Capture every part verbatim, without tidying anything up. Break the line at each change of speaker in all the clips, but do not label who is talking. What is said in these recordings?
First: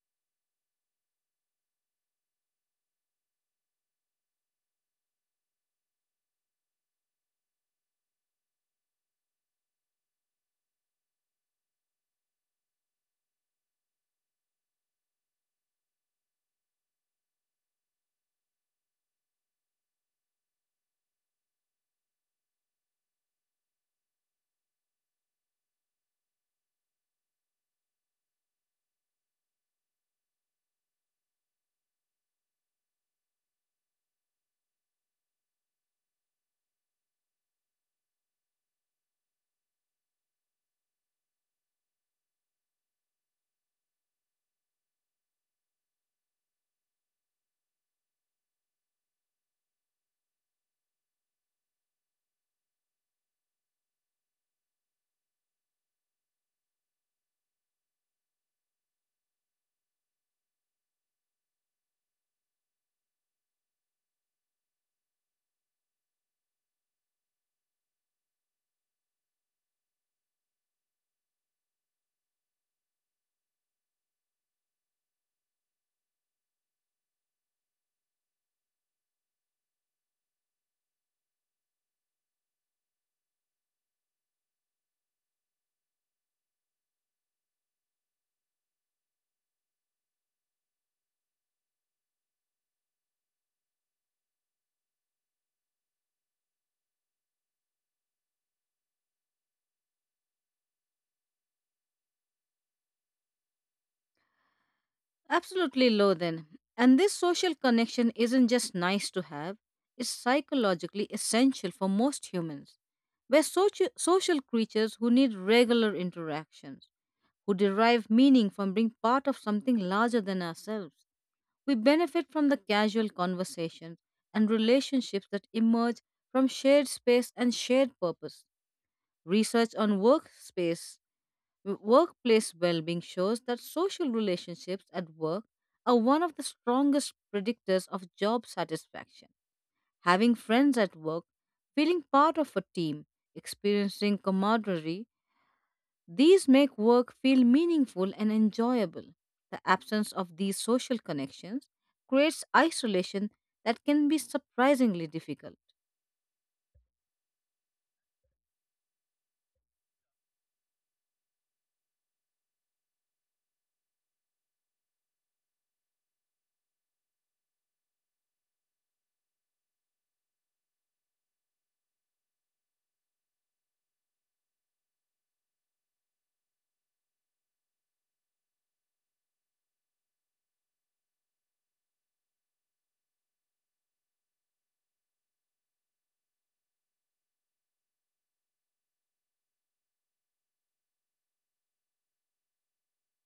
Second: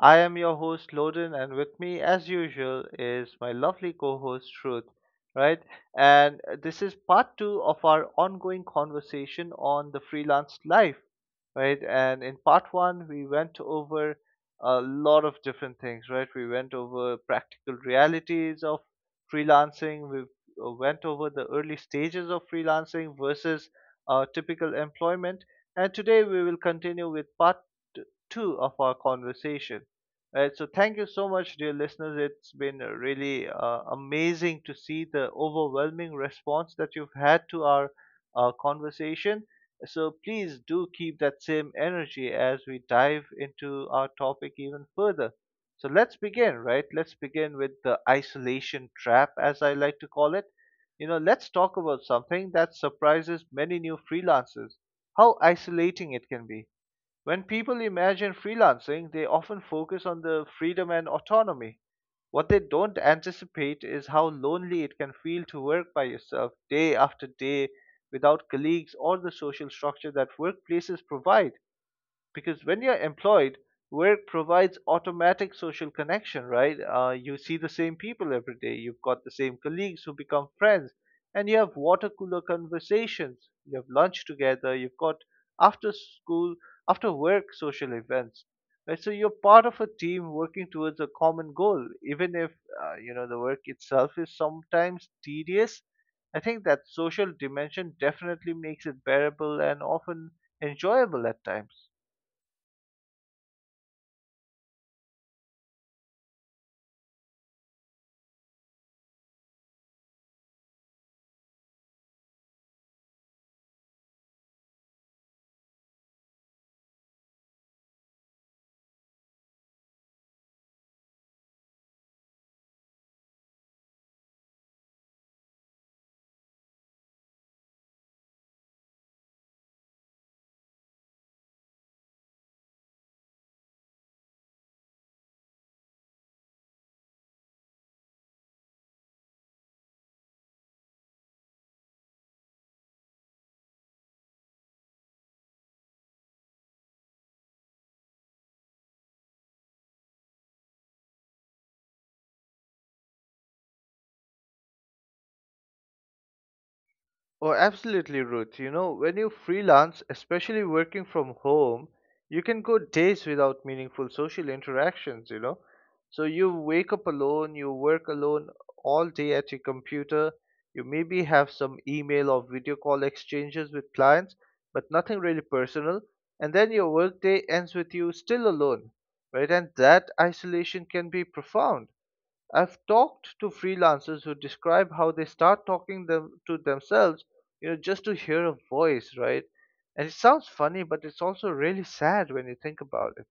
I am your host, Loden, and with me, as usual, is my lovely co host, Truth. Right? And uh, this is part two of our ongoing conversation on the freelance life. Right? And in part one, we went over a lot of different things. Right? We went over practical realities of freelancing, we uh, went over the early stages of freelancing versus uh, typical employment and today we will continue with part t- two of our conversation. Right, so thank you so much, dear listeners. It's been uh, really uh, amazing to see the overwhelming response that you've had to our uh, conversation. So please do keep that same energy as we dive into our topic even further. So let's begin, right? Let's begin with the isolation trap, as I like to call it. You know, let's talk about something that surprises many new freelancers, how isolating it can be. When people imagine freelancing, they often focus on the freedom and autonomy. What they don't anticipate is how lonely it can feel to work by yourself day after day without colleagues or the social structure that workplaces provide, because when you're employed, work provides automatic social connection, right? Uh, you see the same people every day, you've got the same colleagues who become friends, and you have water cooler conversations, you have lunch together, you've got after school, after work social events. Right? So you're part of a team working towards a common goal, even if uh, you know, the work itself is sometimes tedious. I think that social dimension definitely makes it bearable and often enjoyable at times.
Absolutely low then. And this social connection isn't just nice to have, it's psychologically essential for most humans. We're soci- social creatures who need regular interactions, who derive meaning from being part of something larger than ourselves. We benefit from the casual conversations and relationships that emerge from shared space and shared purpose. Research on workspace W- Workplace well-being shows that social relationships at work are one of the strongest predictors of job satisfaction. Having friends at work, feeling part of a team, experiencing camaraderie, these make work feel meaningful and enjoyable. The absence of these social connections creates isolation that can be surprisingly difficult.
Oh, absolutely, Ruth. You know, when you freelance, especially working from home, you can go days without meaningful social interactions, you know. So you wake up alone, you work alone all day at your computer. You maybe have some email or video call exchanges with clients, but nothing really personal. And then your workday ends with you still alone, right? And that isolation can be profound. I've talked to freelancers who describe how they start talking them to themselves, you know, just to hear a voice, right? And it sounds funny, but it's also really sad when you think about it.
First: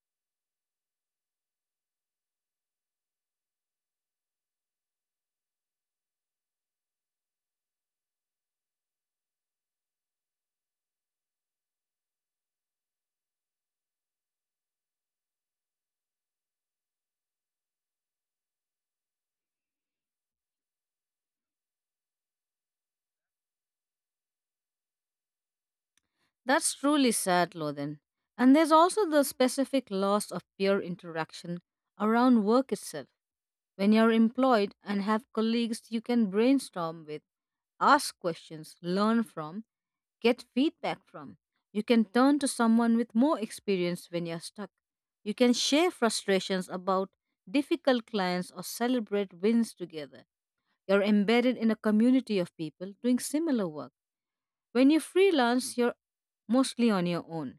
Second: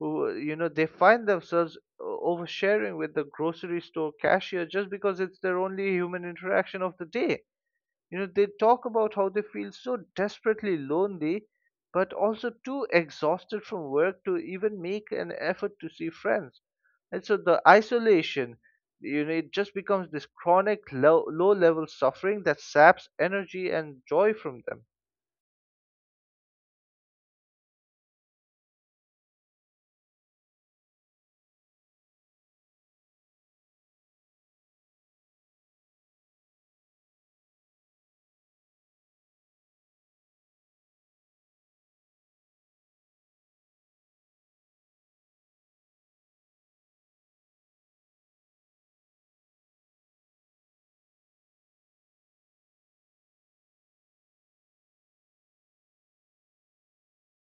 Who, you know, they find themselves o- oversharing with the grocery store cashier just because it's their only human interaction of the day. You know, they talk about how they feel so desperately lonely, but also too exhausted from work to even make an effort to see friends. And so the isolation, you know, it just becomes this chronic low, low level suffering that saps energy and joy from them.
That's truly sad, Lothan. And there's also the specific loss of peer interaction around work itself. When you're employed and have colleagues you can brainstorm with, ask questions, learn from, get feedback from. You can turn to someone with more experience when you're stuck. You can share frustrations about difficult clients or celebrate wins together. You're embedded in a community of people doing similar work. When you freelance, you're mostly on your own.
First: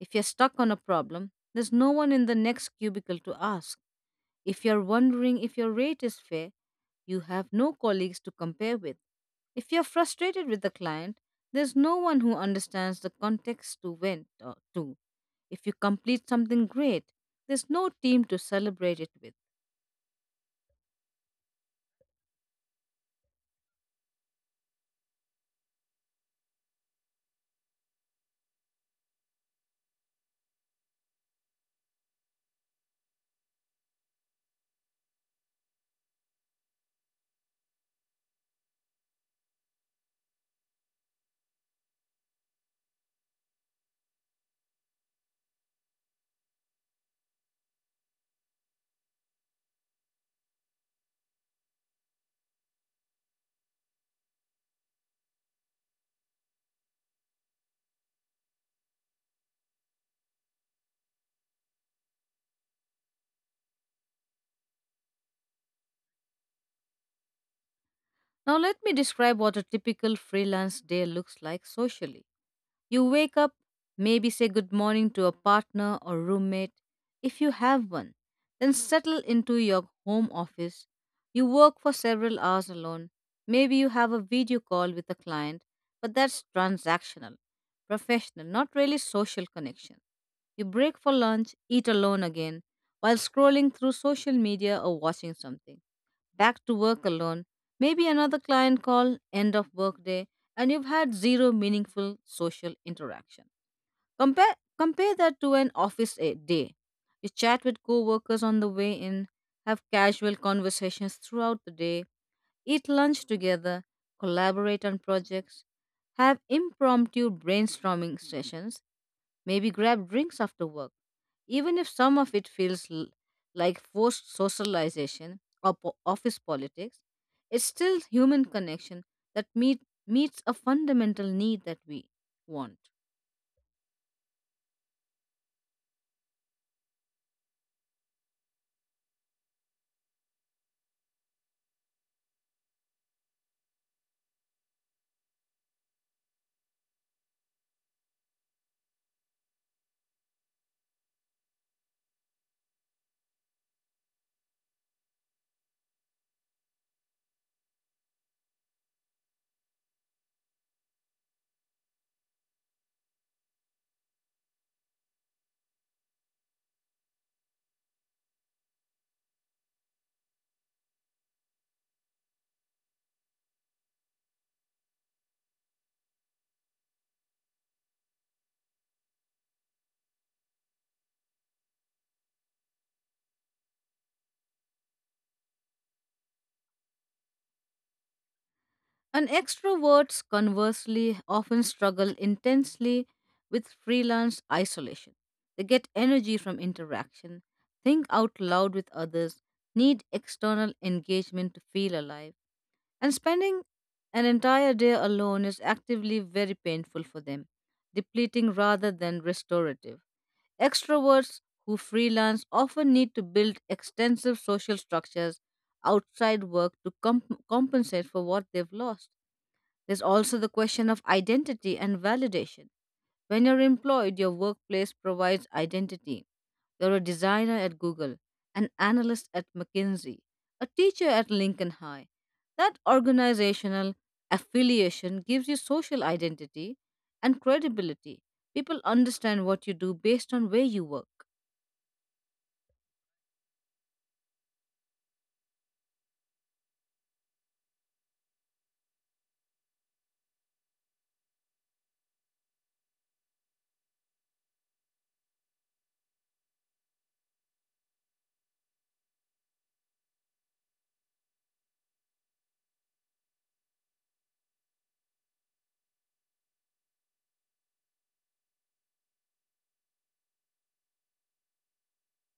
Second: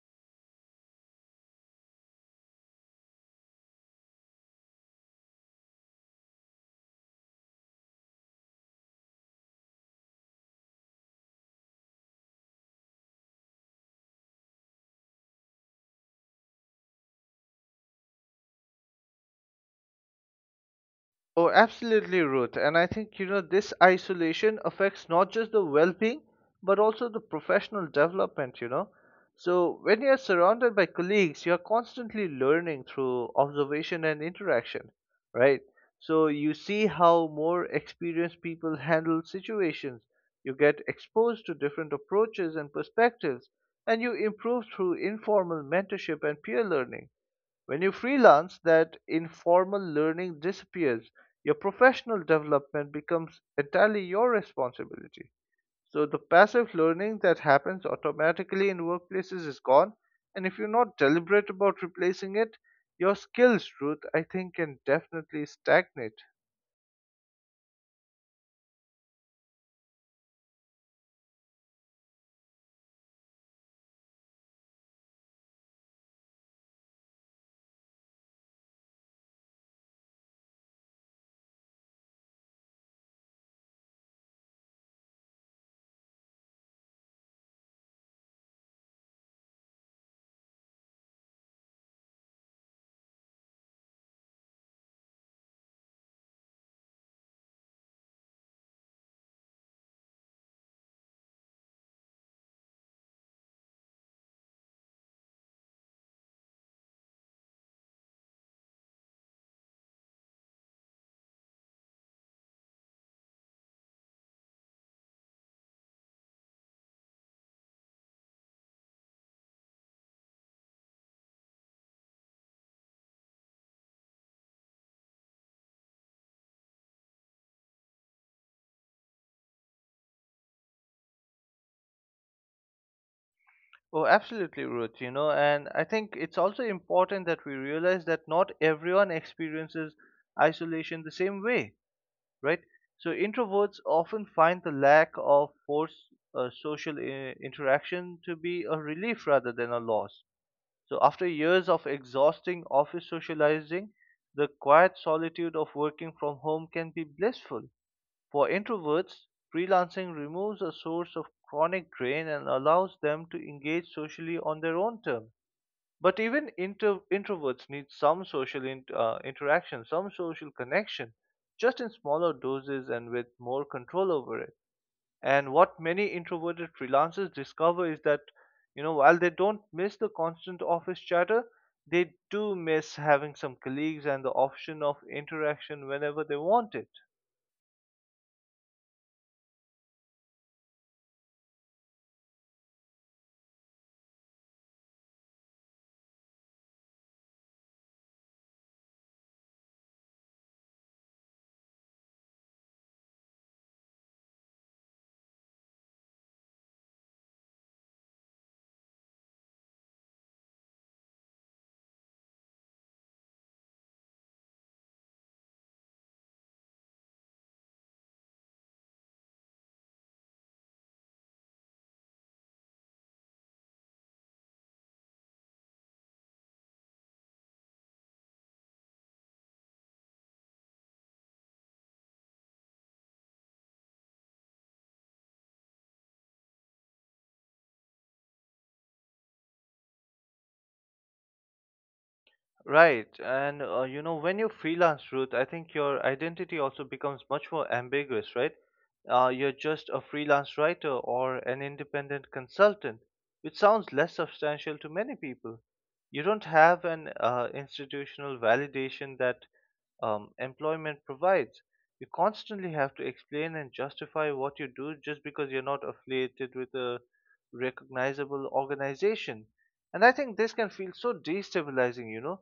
If you're stuck on a problem, there's no one in the next cubicle to ask. If you're wondering if your rate is fair, you have no colleagues to compare with. If you're frustrated with the client, there's no one who understands the context to went uh, to. If you complete something great, there's no team to celebrate it with.
Oh, absolutely, Ruth. And I think, you know, this isolation affects not just the well being, but also the professional development, you know. So, when you're surrounded by colleagues, you're constantly learning through observation and interaction, right? So, you see how more experienced people handle situations, you get exposed to different approaches and perspectives, and you improve through informal mentorship and peer learning. When you freelance, that informal learning disappears. Your professional development becomes entirely your responsibility. So the passive learning that happens automatically in workplaces is gone. And if you're not deliberate about replacing it, your skills, Ruth, I think can definitely stagnate.
Now, let me describe what a typical freelance day looks like socially. You wake up, maybe say good morning to a partner or roommate, if you have one, then settle into your home office. You work for several hours alone. Maybe you have a video call with a client, but that's transactional, professional, not really social connection. You break for lunch, eat alone again, while scrolling through social media or watching something, back to work alone, maybe another client call, end of workday, and you've had zero meaningful social interaction. Compare compare that to an office a- day. You chat with coworkers on the way in, have casual conversations throughout the day, eat lunch together, collaborate on projects, have impromptu brainstorming sessions, maybe grab drinks after work. Even if some of it feels l- like forced socialization or po- office politics, it's still human connection that meet, meets a fundamental need that we want.
Oh, absolutely, Ruth. You know, and I think it's also important that we realize that not everyone experiences isolation the same way. Right? So introverts often find the lack of forced uh, social I- interaction to be a relief rather than a loss. So after years of exhausting office socializing, the quiet solitude of working from home can be blissful. For introverts, freelancing removes a source of chronic drain and allows them to engage socially on their own terms. But even inter- introverts need some social in- uh, interaction, some social connection, just in smaller doses and with more control over it. And what many introverted freelancers discover is that, you know, while they don't miss the constant office chatter, they do miss having some colleagues and the option of interaction whenever they want it.
And extroverts, conversely, often struggle intensely with freelance isolation. They get energy from interaction, think out loud with others, need external engagement to feel alive. And spending an entire day alone is actively very painful for them, depleting rather than restorative. Extroverts who freelance often need to build extensive social structures outside work to comp- compensate for what they've lost. There's also the question of identity and validation. When you're employed, your workplace provides identity. You're a designer at Google, an analyst at McKinsey, a teacher at Lincoln High. That organizational affiliation gives you social identity and credibility. People understand what you do based on where you work.
Right, and uh, you know, when you freelance, Ruth, I think your identity also becomes much more ambiguous, right? Uh, you're just a freelance writer or an independent consultant, which sounds less substantial to many people. You don't have an uh, institutional validation that um, employment provides. You constantly have to explain and justify what you do just because you're not affiliated with a recognizable organization. And I think this can feel so destabilizing, you know,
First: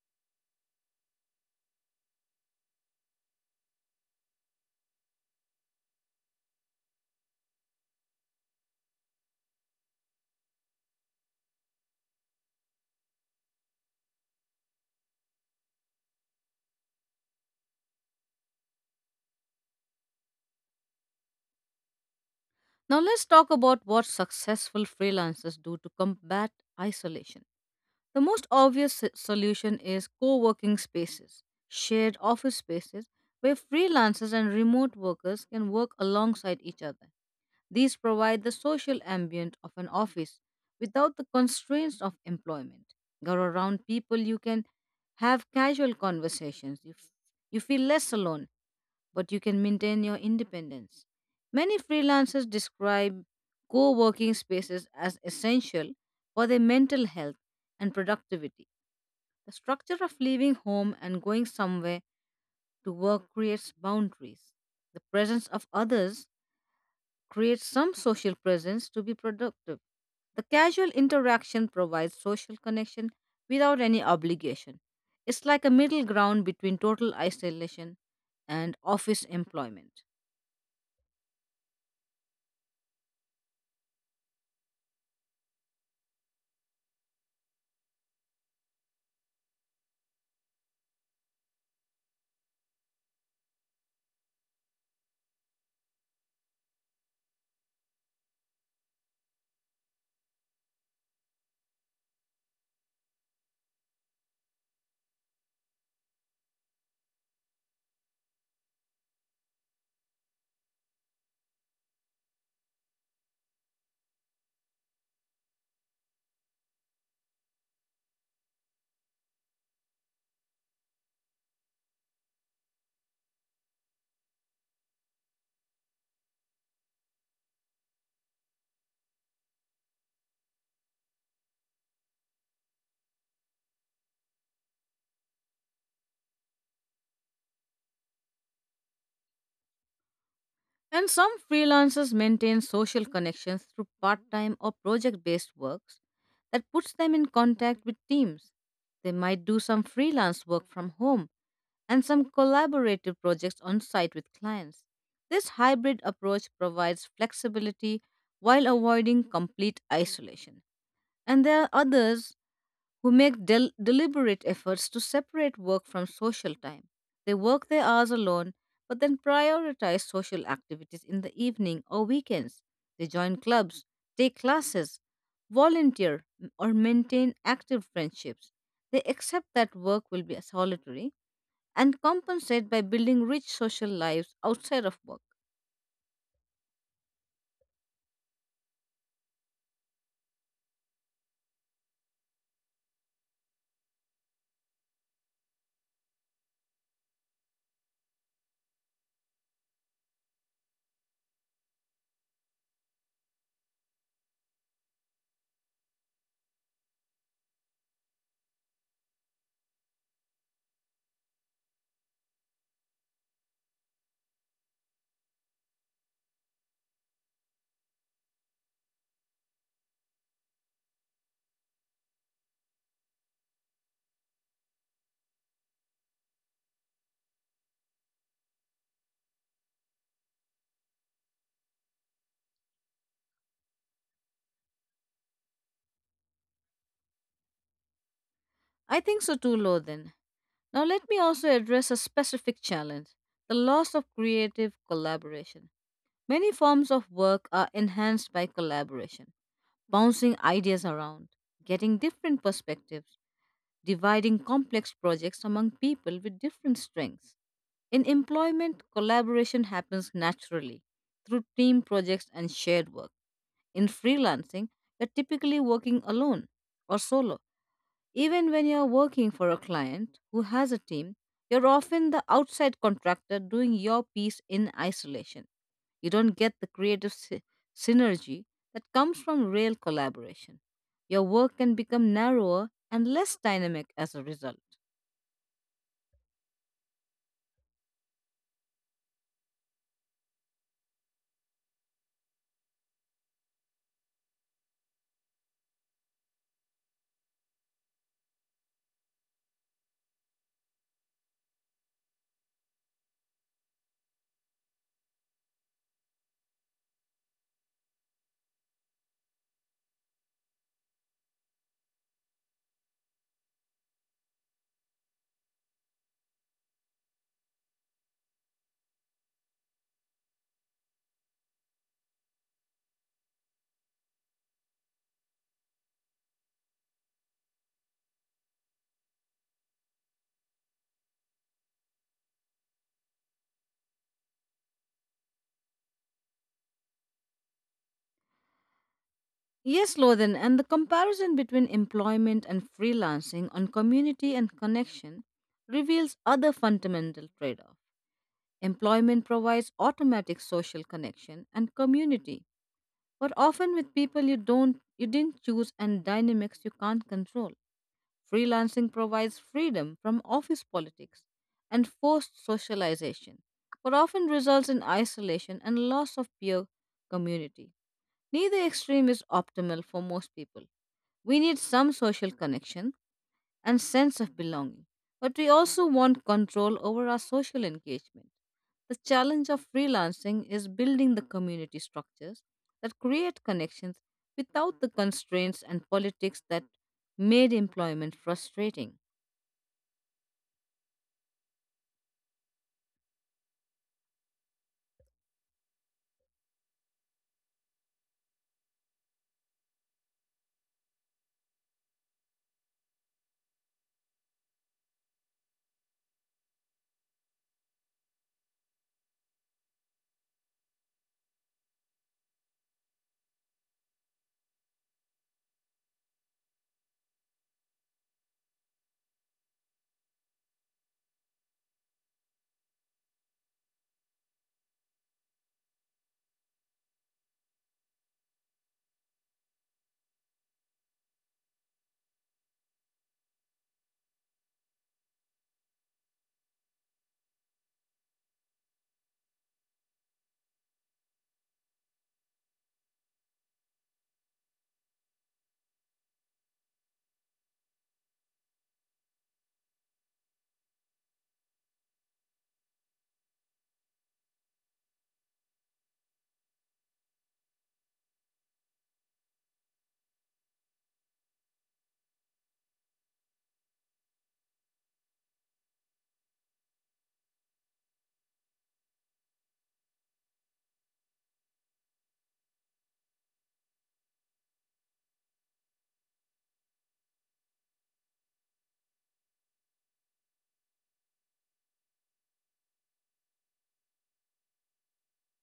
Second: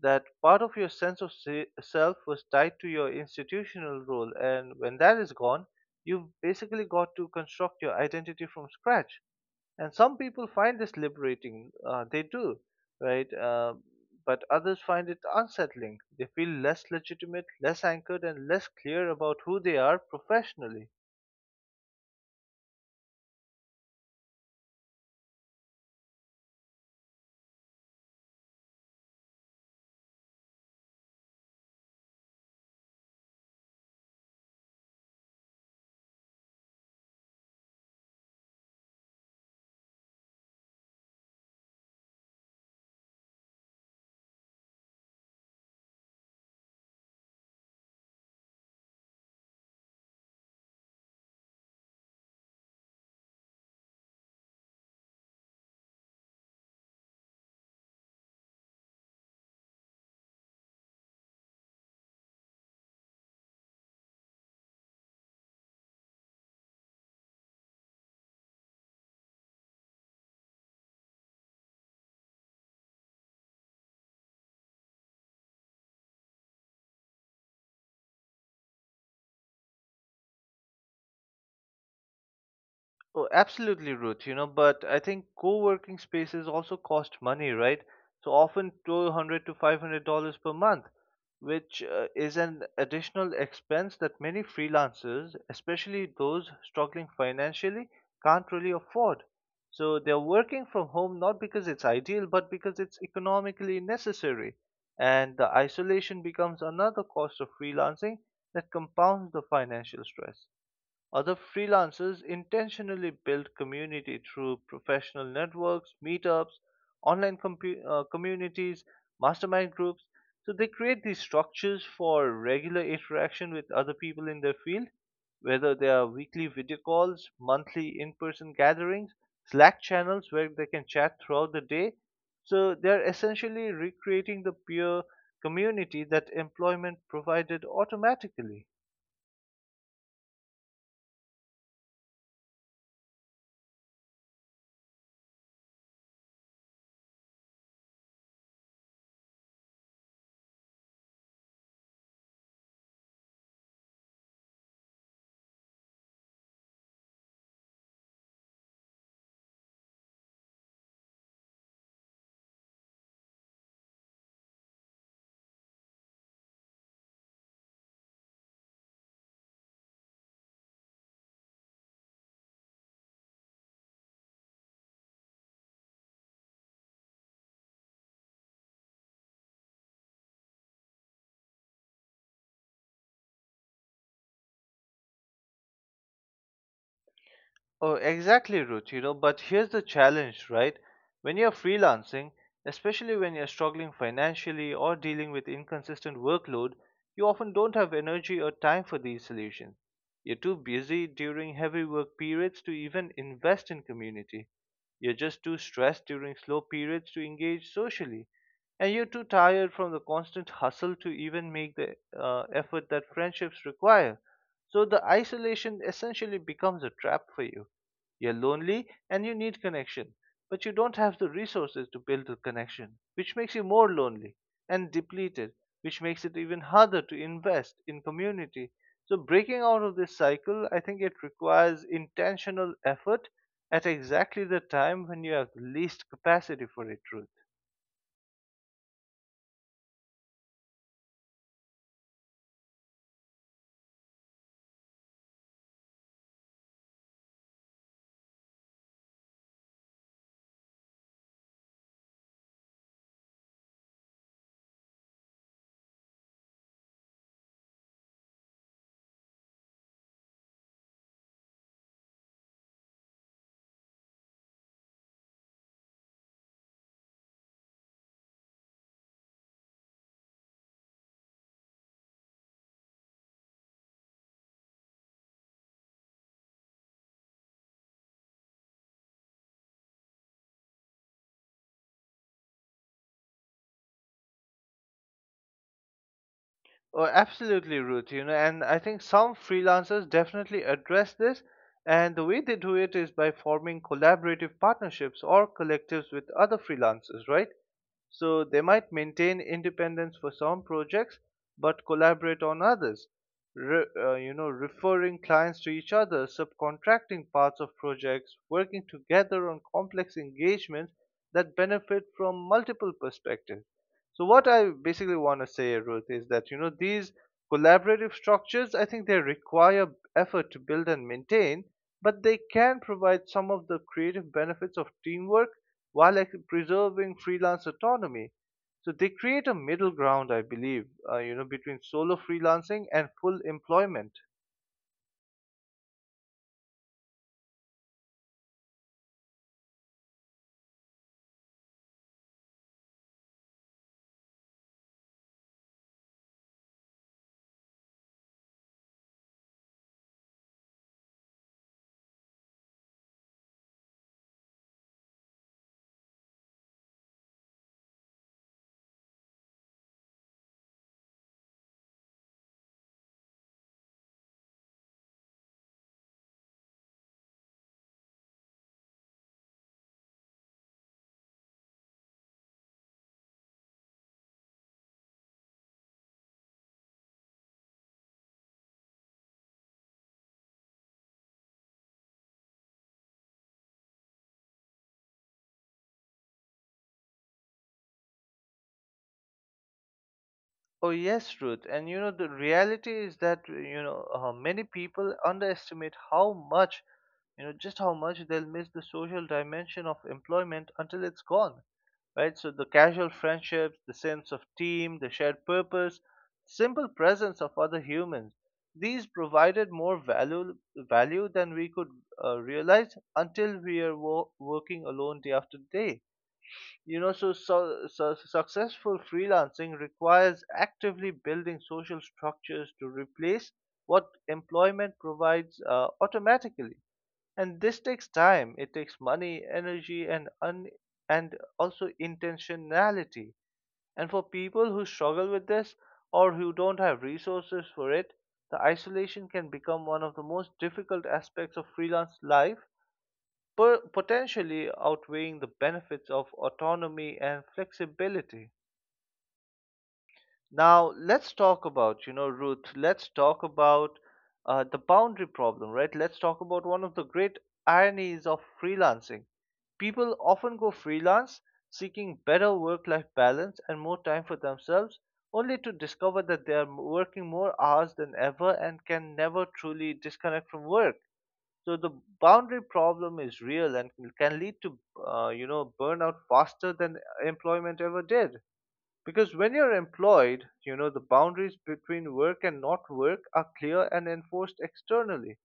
that part of your sense of se- self was tied to your institutional role, and when that is gone, you've basically got to construct your identity from scratch. And some people find this liberating, uh, they do, right, uh, but others find it unsettling. They feel less legitimate, less anchored, and less clear about who they are professionally.
Now, let's talk about what successful freelancers do to combat isolation. The most obvious s- solution is co working spaces, shared office spaces where freelancers and remote workers can work alongside each other. These provide the social ambient of an office without the constraints of employment. You're around people you can have casual conversations. You, f- you feel less alone, but you can maintain your independence. Many freelancers describe co working spaces as essential for their mental health and productivity. The structure of leaving home and going somewhere to work creates boundaries. The presence of others creates some social presence to be productive. The casual interaction provides social connection without any obligation. It's like a middle ground between total isolation and office employment.
Oh, absolutely, Ruth. You know, but I think co-working spaces also cost money, right? So often two hundred to five hundred dollars per month, which uh, is an additional expense that many freelancers, especially those struggling financially, can't really afford. So they're working from home not because it's ideal, but because it's economically necessary. And the isolation becomes another cost of freelancing that compounds the financial stress. Other freelancers intentionally build community through professional networks, meetups, online compu uh, communities, mastermind groups. So they create these structures for regular interaction with other people in their field, whether they are weekly video calls, monthly in person gatherings, Slack channels where they can chat throughout the day. So they are essentially recreating the peer community that employment provided automatically.
And some freelancers maintain social connections through part time or project based works that puts them in contact with teams. They might do some freelance work from home and some collaborative projects on site with clients. This hybrid approach provides flexibility while avoiding complete isolation. And there are others who make del- deliberate efforts to separate work from social time. They work their hours alone, but then prioritize social activities in the evening or weekends. They join clubs, take classes, volunteer, m- or maintain active friendships. They accept that work will be solitary and compensate by building rich social lives outside of work.
Oh, exactly, Ruth, you know, but here's the challenge, right? When you're freelancing, especially when you're struggling financially or dealing with inconsistent workload, you often don't have energy or time for these solutions. You're too busy during heavy work periods to even invest in community. You're just too stressed during slow periods to engage socially. And you're too tired from the constant hustle to even make the uh, effort that friendships require. So the isolation essentially becomes a trap for you. You're lonely and you need connection, but you don't have the resources to build the connection, which makes you more lonely and depleted, which makes it even harder to invest in community. So, breaking out of this cycle, I think it requires intentional effort at exactly the time when you have the least capacity for it, Ruth.
I think so too, Lothan. Now, let me also address a specific challenge, the loss of creative collaboration. Many forms of work are enhanced by collaboration, bouncing ideas around, getting different perspectives, dividing complex projects among people with different strengths. In employment, collaboration happens naturally through team projects and shared work. In freelancing, you're typically working alone or solo, even when you're working for a client who has a team, you're often the outside contractor doing your piece in isolation. You don't get the creative sy- synergy that comes from real collaboration. Your work can become narrower and less dynamic as a result.
Oh, absolutely, Ruth. You know, and I think some freelancers definitely address this. And the way they do it is by forming collaborative partnerships or collectives with other freelancers, right? So they might maintain independence for some projects, but collaborate on others. Re- uh, you know, referring clients to each other, subcontracting parts of projects, working together on complex engagements that benefit from multiple perspectives. So what I basically want to say, Ruth, is that you know these collaborative structures, I think they require effort to build and maintain, but they can provide some of the creative benefits of teamwork while like, preserving freelance autonomy. So they create a middle ground, I believe, uh, you know, between solo freelancing and full employment.
Yes, Lothan, and the comparison between employment and freelancing on community and connection reveals other fundamental trade off. Employment provides automatic social connection and community, but often with people you don't you didn't choose and dynamics you can't control. Freelancing provides freedom from office politics and forced socialization, but often results in isolation and loss of peer community. Neither extreme is optimal for most people. We need some social connection, and sense of belonging. But we also want control over our social engagement. The challenge of freelancing is building the community structures that create connections without the constraints and politics that made employment frustrating.
Oh yes, Ruth. And you know the reality is that, you know, uh, many people underestimate how much, you know, just how much they'll miss the social dimension of employment until it's gone. Right? So the casual friendships, the sense of team, the shared purpose, simple presence of other humans. These provided more value value than we could uh, realize until we are wo- working alone day after day, you know, so, so, so successful freelancing requires actively building social structures to replace what employment provides uh, automatically. And this takes time, it takes money, energy, and un- and also intentionality. And for people who struggle with this or who don't have resources for it, the isolation can become one of the most difficult aspects of freelance life, po- potentially outweighing the benefits of autonomy and flexibility. Now, let's talk about, you know, Ruth, let's talk about uh, the boundary problem, right? Let's talk about one of the great ironies of freelancing. People often go freelance seeking better work life balance and more time for themselves, only to discover that they are working more hours than ever and can never truly disconnect from work. So the boundary problem is real and can can lead to, uh, you know, burnout faster than employment ever did. Because when you're employed, you know, the boundaries between work and not work are clear and enforced externally.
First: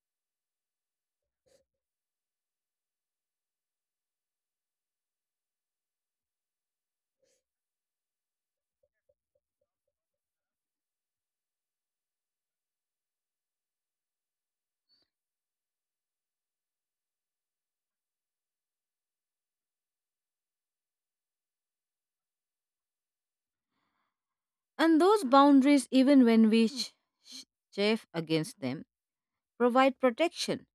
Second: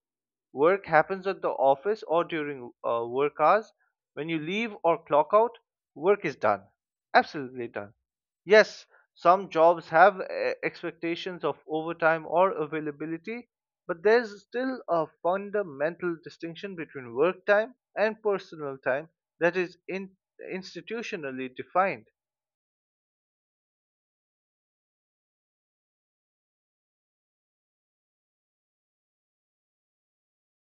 Work happens at the office or during uh, work hours. When you leave or clock out, work is done, absolutely done. Yes, some jobs have eh, expectations of overtime or availability, but there's still a fundamental distinction between work time and personal time that is in, institutionally defined.
And those boundaries, even when we ch- ch- chafe against them, provide protection.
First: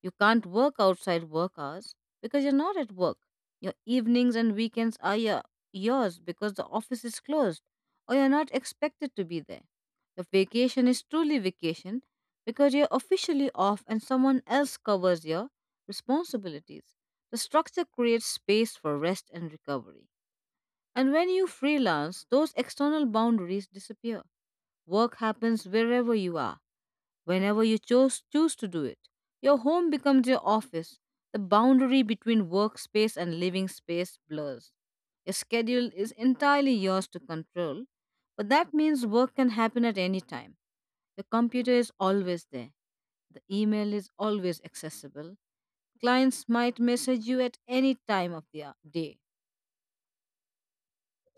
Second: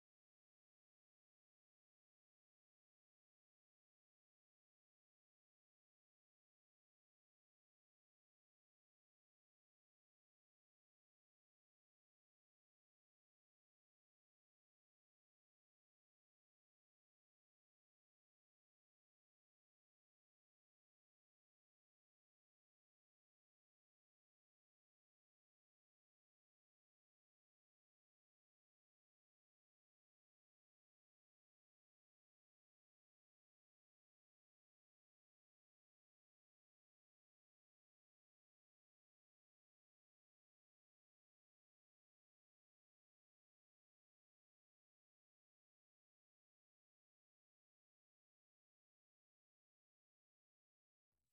You can't work outside work hours because you're not at work. Your evenings and weekends are your, yours because the office is closed or you're not expected to be there. Your vacation is truly vacation because you're officially off and someone else covers your responsibilities. The structure creates space for rest and recovery. And when you freelance, those external boundaries disappear. Work happens wherever you are, whenever you chose, choose to do it, your home becomes your office. The boundary between workspace and living space blurs. Your schedule is entirely yours to control, but that means work can happen at any time. The computer is always there. The email is always accessible. Clients might message you at any time of the uh, day.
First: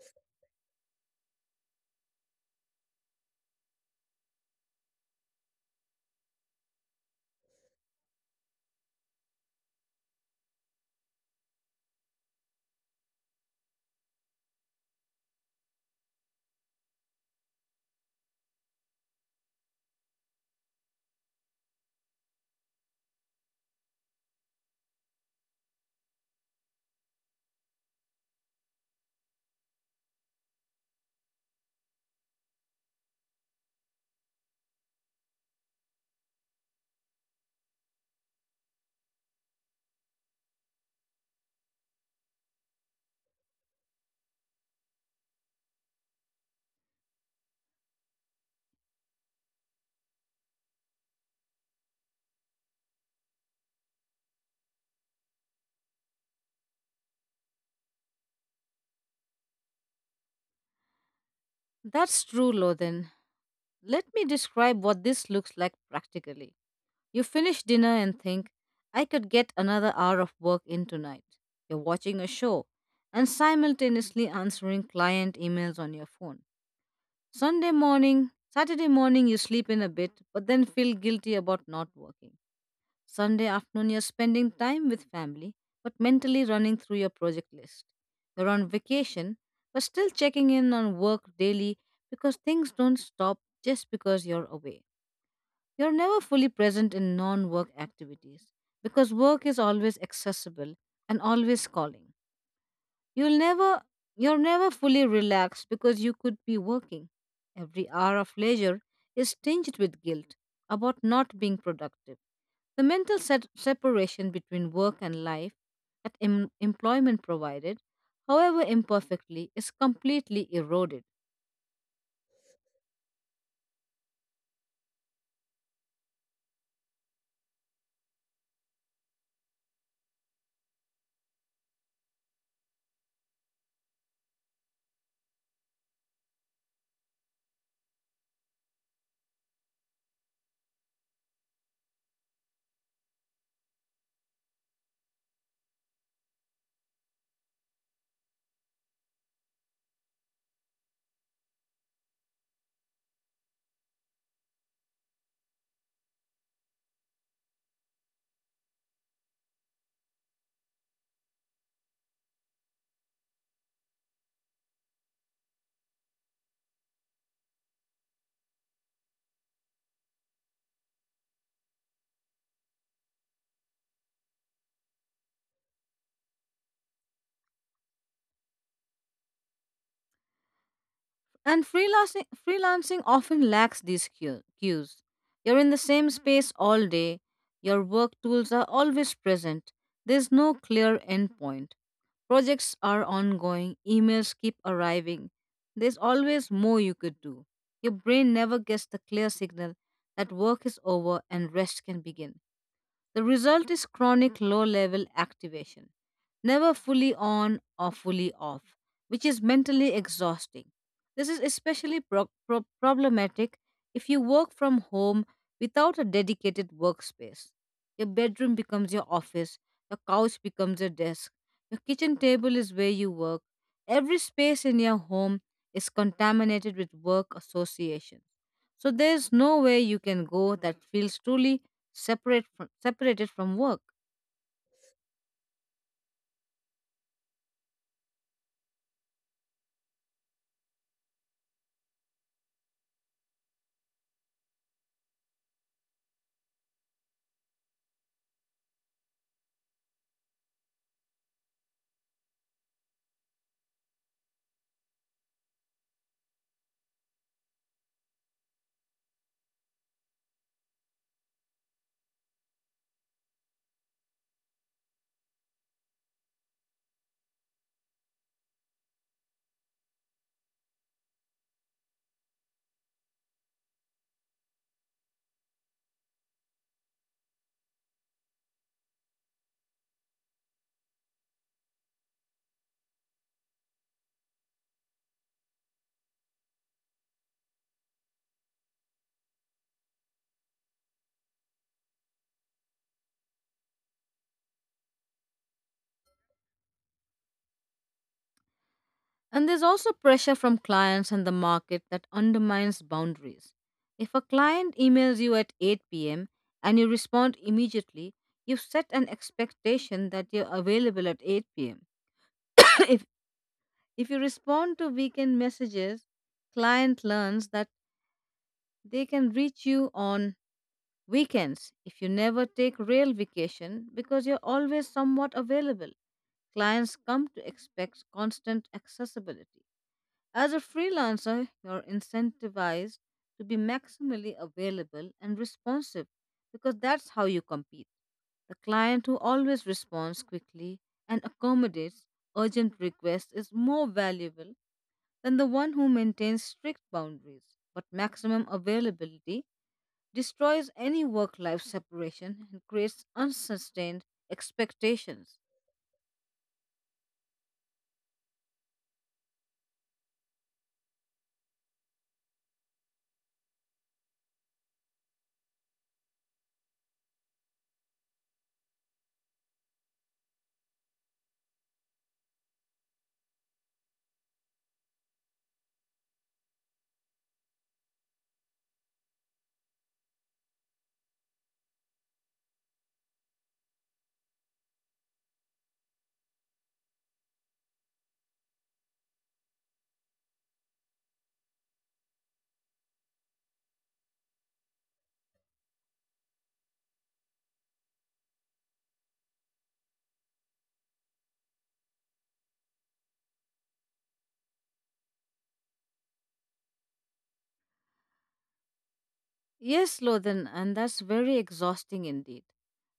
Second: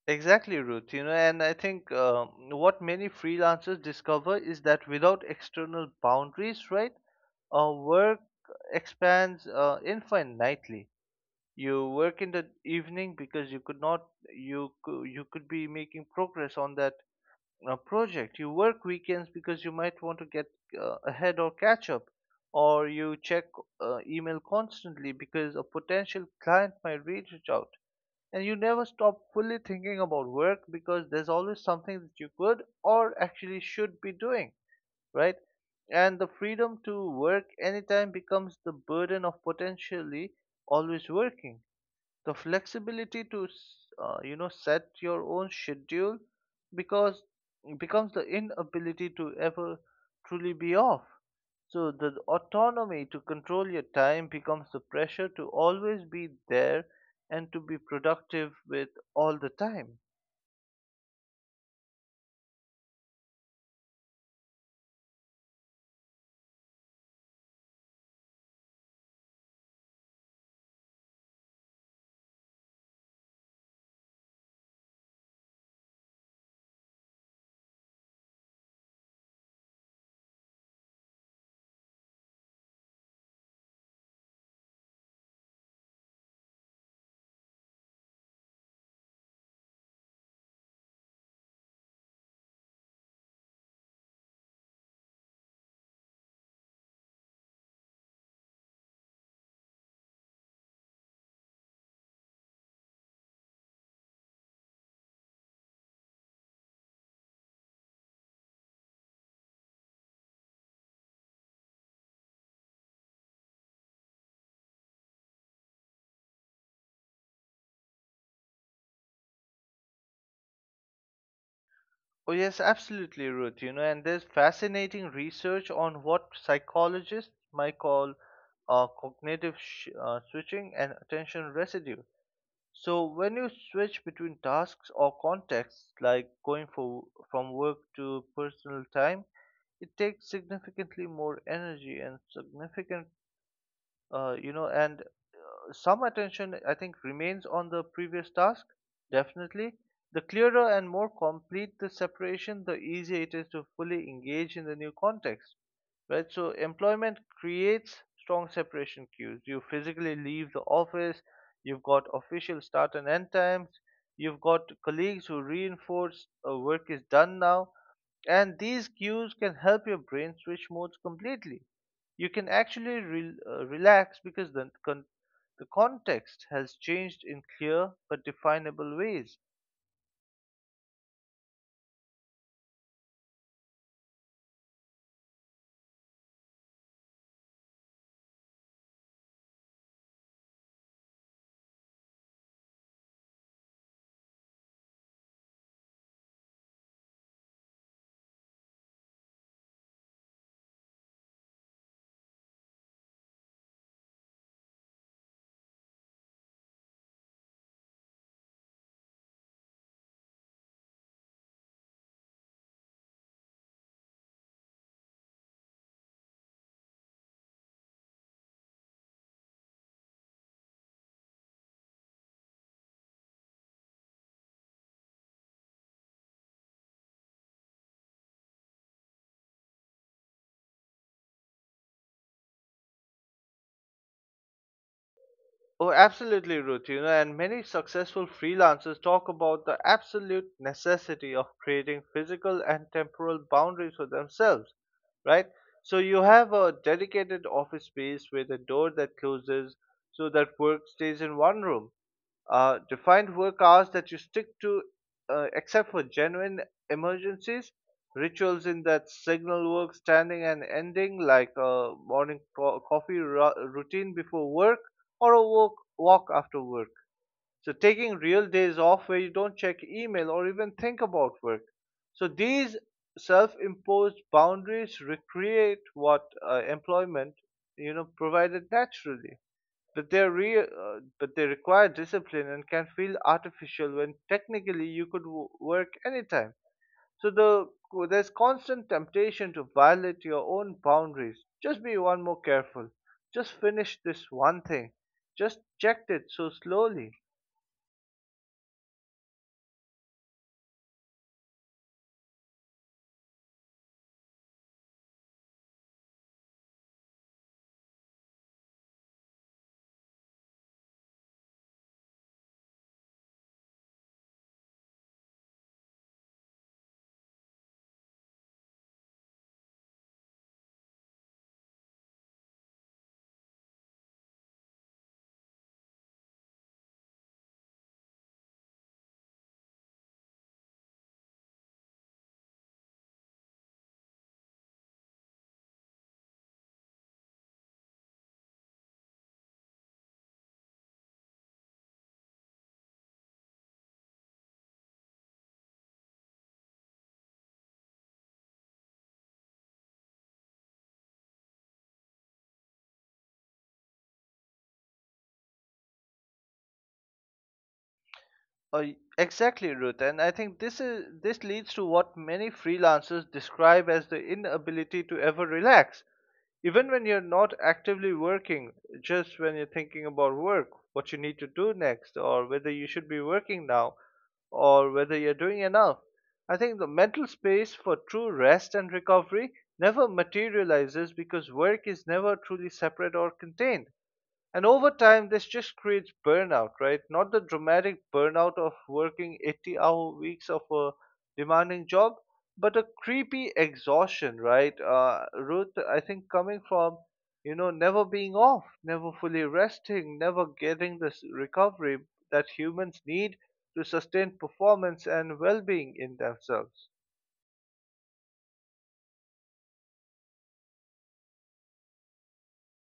Exactly, Ruth. You know, and I think um, what many freelancers discover is that without external boundaries, right, uh, work expands uh, infinitely. You work in the evening because you could not you could, you could be making progress on that uh, project. You work weekends because you might want to get uh, ahead or catch up, or you check uh, email constantly because a potential client might reach out, and you never stop fully thinking about work because there's always something that you could or actually should be doing, right? And the freedom to work anytime becomes the burden of potentially always working. The flexibility to uh, you know set your own schedule, because becomes the inability to ever truly be off. So the autonomy to control your time becomes the pressure to always be there and to be productive with all the time.
That's true, Lothan. Let me describe what this looks like practically. You finish dinner and think, I could get another hour of work in tonight. You're watching a show and simultaneously answering client emails on your phone. Sunday morning, Saturday morning, you sleep in a bit, but then feel guilty about not working. Sunday afternoon, you're spending time with family, but mentally running through your project list. You're on vacation, but still checking in on work daily because things don't stop just because you're away. You're never fully present in non work activities because work is always accessible and always calling. You'll never, you're never fully relaxed because you could be working. Every hour of leisure is tinged with guilt about not being productive. The mental set- separation between work and life that em- employment provided, however imperfectly, is completely eroded.
Oh yes, absolutely, Ruth. You know, and there's fascinating research on what psychologists might call uh, cognitive sh- uh, switching and attention residue. So when you switch between tasks or contexts, like going for, from work to personal time, it takes significantly more energy and significant, uh, you know, and some attention, I think, remains on the previous task, definitely. The clearer and more complete the separation, the easier it is to fully engage in the new context. Right? So, employment creates strong separation cues. You physically leave the office, you've got official start and end times, you've got colleagues who reinforce uh, work is done now, and these cues can help your brain switch modes completely. You can actually re- uh, relax because the con- the context has changed in clear but definable ways.
And freelancing, freelancing often lacks these cue- cues. You're in the same space all day, your work tools are always present, there's no clear endpoint. Projects are ongoing, emails keep arriving. There's always more you could do. Your brain never gets the clear signal that work is over and rest can begin. The result is chronic low level activation, never fully on or fully off, which is mentally exhausting. This is especially pro- pro- problematic if you work from home without a dedicated workspace. Your bedroom becomes your office, your couch becomes your desk, your kitchen table is where you work. Every space in your home is contaminated with work associations. So there's no way you can go that feels truly separate from, separated from work.
Oh, absolutely, Ruth. You know, and many successful freelancers talk about the absolute necessity of creating physical and temporal boundaries for themselves, right? So you have a dedicated office space with a door that closes so that work stays in one room. Uh, defined work hours that you stick to, uh, except for genuine emergencies. Rituals in that signal work, standing and ending, like a morning co- coffee ru- routine before work, or a walk, walk after work. So, taking real days off where you don't check email or even think about work. So, these self imposed boundaries recreate what uh, employment you know provided naturally, but they are real, uh, but they require discipline and can feel artificial when technically you could w- work anytime. So the there's constant temptation to violate your own boundaries. Just be one more careful. Just finish this one thing. Just checked it so slowly.
And there's also pressure from clients and the market that undermines boundaries. If a client emails you at eight p m and you respond immediately, you've set an expectation that you're available at eight p m if, if you respond to weekend messages, client learns that they can reach you on weekends, if you never take real vacation because you're always somewhat available. Clients come to expect constant accessibility. As a freelancer, you're incentivized to be maximally available and responsive because that's how you compete. The client who always responds quickly and accommodates urgent requests is more valuable than the one who maintains strict boundaries. But maximum availability destroys any work life separation and creates unsustained expectations.
Oh, y- exactly, Ruth. And I think this is this leads to what many freelancers describe as the inability to ever relax. Even when you're not actively working, just when you're thinking about work, what you need to do next, or whether you should be working now, or whether you're doing enough. I think the mental space for true rest and recovery never materializes because work is never truly separate or contained. And over time, this just creates burnout, right? Not the dramatic burnout of working eighty hour weeks of a demanding job, but a creepy exhaustion, right? Uh, Ruth, I think coming from, you know, never being off, never fully resting, never getting this recovery that humans need to sustain performance and well being in themselves.
Yes, Lothan, and that's very exhausting indeed.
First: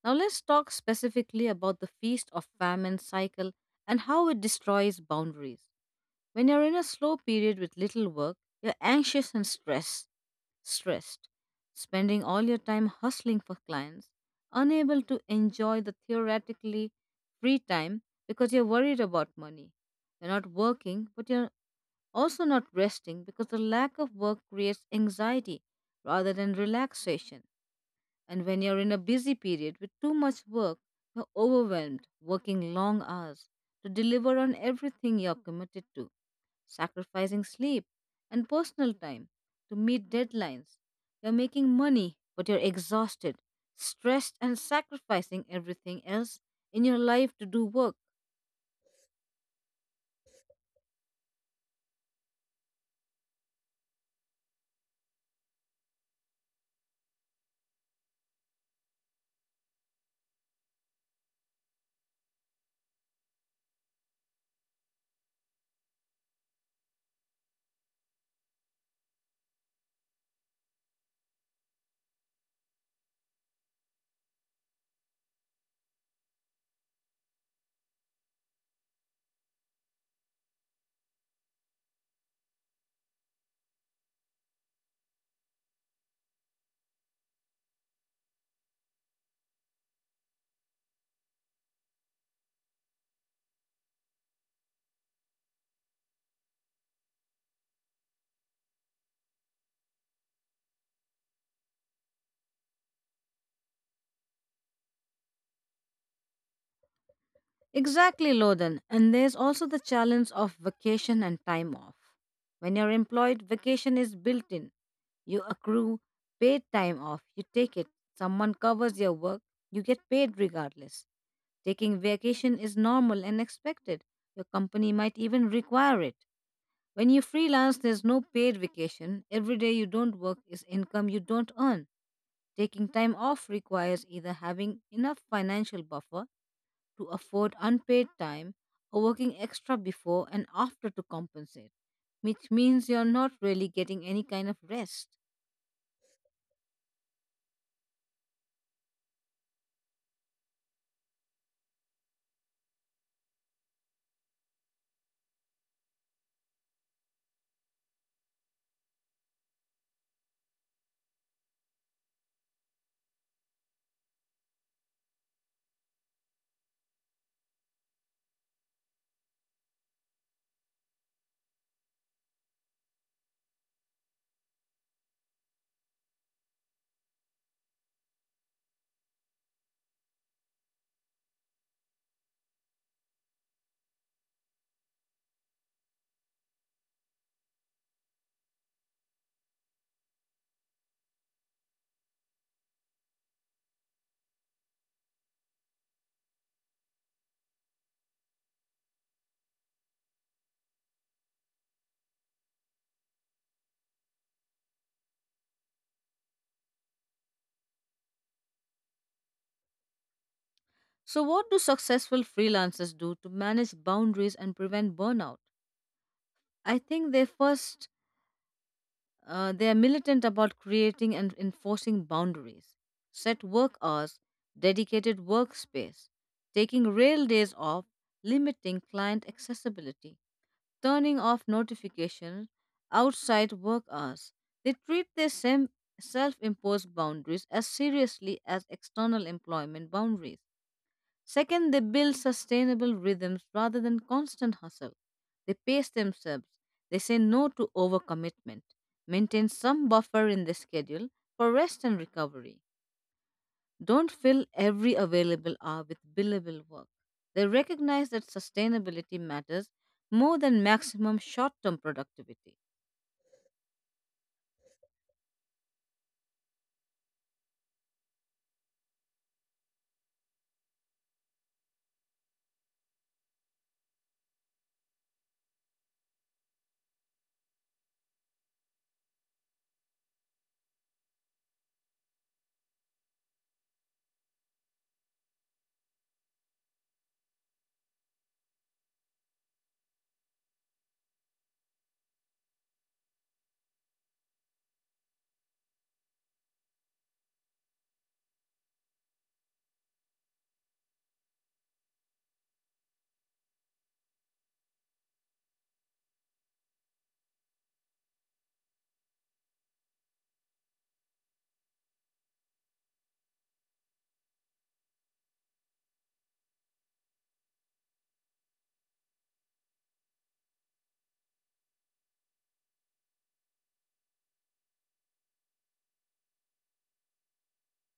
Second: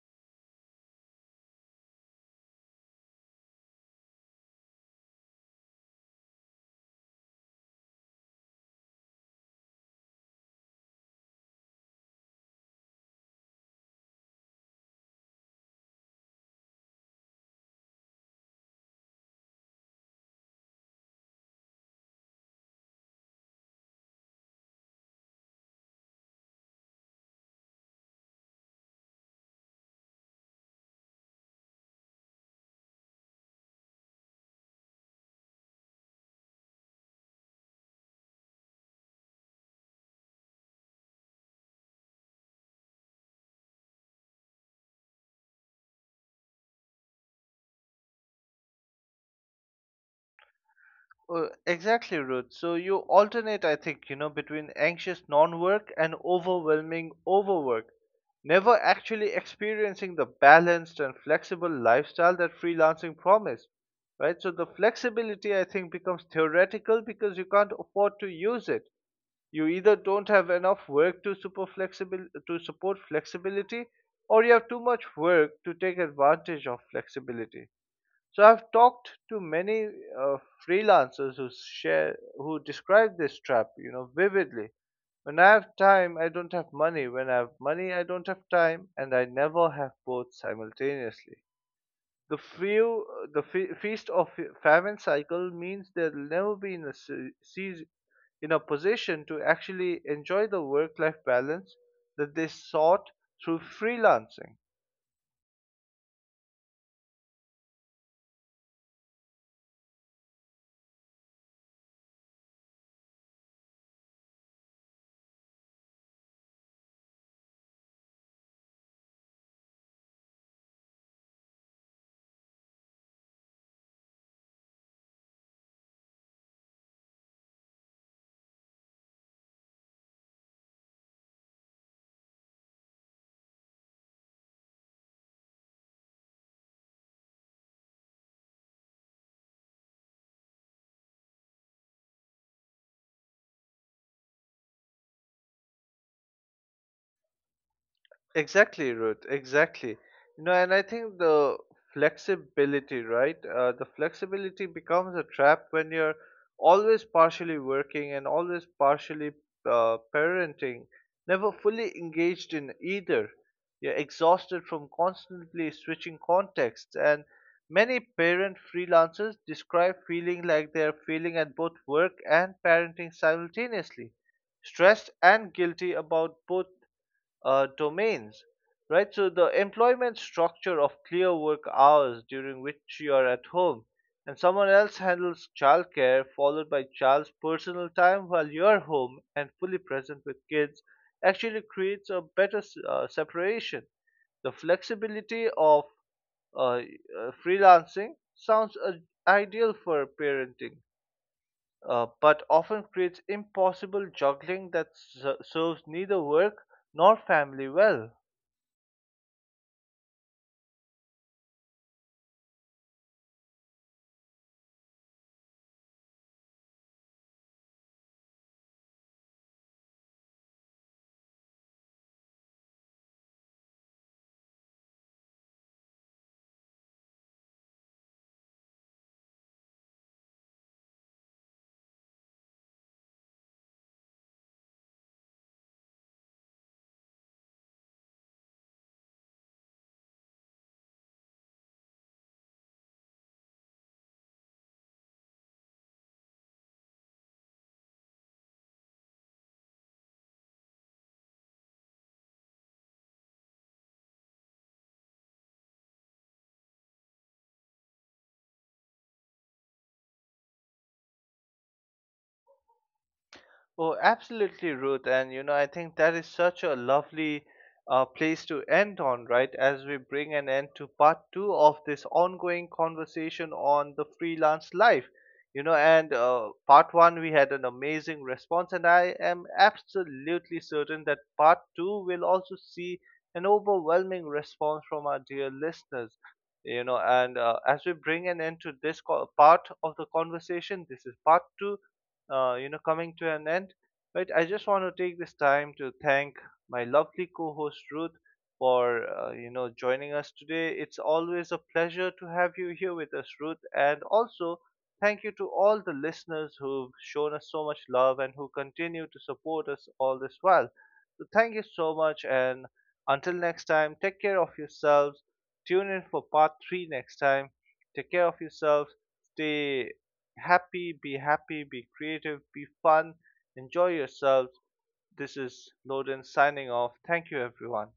Now let's talk specifically about the feast of famine cycle and how it destroys boundaries. When you're in a slow period with little work, you're anxious and stressed, stressed, spending all your time hustling for clients, unable to enjoy the theoretically free time because you're worried about money. You're not working, but you're also, not resting because the lack of work creates anxiety rather than relaxation. And when you're in a busy period with too much work, you're overwhelmed, working long hours to deliver on everything you're committed to, sacrificing sleep and personal time to meet deadlines. You're making money, but you're exhausted, stressed, and sacrificing everything else in your life to do work.
Uh, exactly, Ruth. So you alternate, I think, you know, between anxious non work and overwhelming overwork, never actually experiencing the balanced and flexible lifestyle that freelancing promised, right? So the flexibility, I think, becomes theoretical because you can't afford to use it. You either don't have enough work to support flexible to support flexibility, or you have too much work to take advantage of flexibility. So I've talked to many uh, freelancers who share who describe this trap, you know, vividly. When I have time, I don't have money. When I have money, I don't have time, and I never have both simultaneously. The few, the fe- feast of famine cycle means they'll never be in a se- seas- in a position to actually enjoy the work-life balance that they sought through freelancing.
Exactly, Loden. And there's also the challenge of vacation and time off. When you're employed, vacation is built in. You accrue paid time off, you take it. Someone covers your work, you get paid regardless. Taking vacation is normal and expected. Your company might even require it. When you freelance, there's no paid vacation. Every day you don't work is income you don't earn. Taking time off requires either having enough financial buffer to afford unpaid time or working extra before and after to compensate, which means you're not really getting any kind of rest.
Exactly, Ruth. Exactly. You know, and I think the flexibility, right? Uh, the flexibility becomes a trap when you're always partially working and always partially uh, parenting, never fully engaged in either. You're exhausted from constantly switching contexts. And many parent freelancers describe feeling like they're failing at both work and parenting simultaneously, stressed and guilty about both uh, domains, right? So the employment structure of clear work hours during which you are at home and someone else handles childcare, followed by child's personal time while you're home and fully present with kids, actually creates a better uh, separation. The flexibility of uh, uh, freelancing sounds uh, ideal for parenting, uh, but often creates impossible juggling that s- serves neither work nor family well.
So, what do successful freelancers do to manage boundaries and prevent burnout? I think they first uh, they are militant about creating and enforcing boundaries, set work hours, dedicated workspace, taking rail days off, limiting client accessibility, turning off notifications outside work hours. They treat their sem- self imposed boundaries as seriously as external employment boundaries. Second, they build sustainable rhythms rather than constant hustle. They pace themselves. They say no to overcommitment, maintain some buffer in their schedule for rest and recovery, don't fill every available hour with billable work. They recognize that sustainability matters more than maximum short term productivity.
Oh, absolutely, Ruth. And you know, I think that is such a lovely uh, place to end on, right? As we bring an end to part two of this ongoing conversation on the freelance life. You know, and uh, part one, we had an amazing response, and I am absolutely certain that part two will also see an overwhelming response from our dear listeners. You know, and uh, as we bring an end to this co- part of the conversation, this is part two uh, you know, coming to an end. Right, I just want to take this time to thank my lovely co-host Ruth for uh, you know joining us today. It's always a pleasure to have you here with us, Ruth, and also thank you to all the listeners who've shown us so much love and who continue to support us all this while. So thank you so much, and until next time, take care of yourselves. Tune in for part three next time. Take care of yourselves. Stay happy, be happy, be creative, be fun, enjoy yourselves. This is Loden signing off. Thank you, everyone.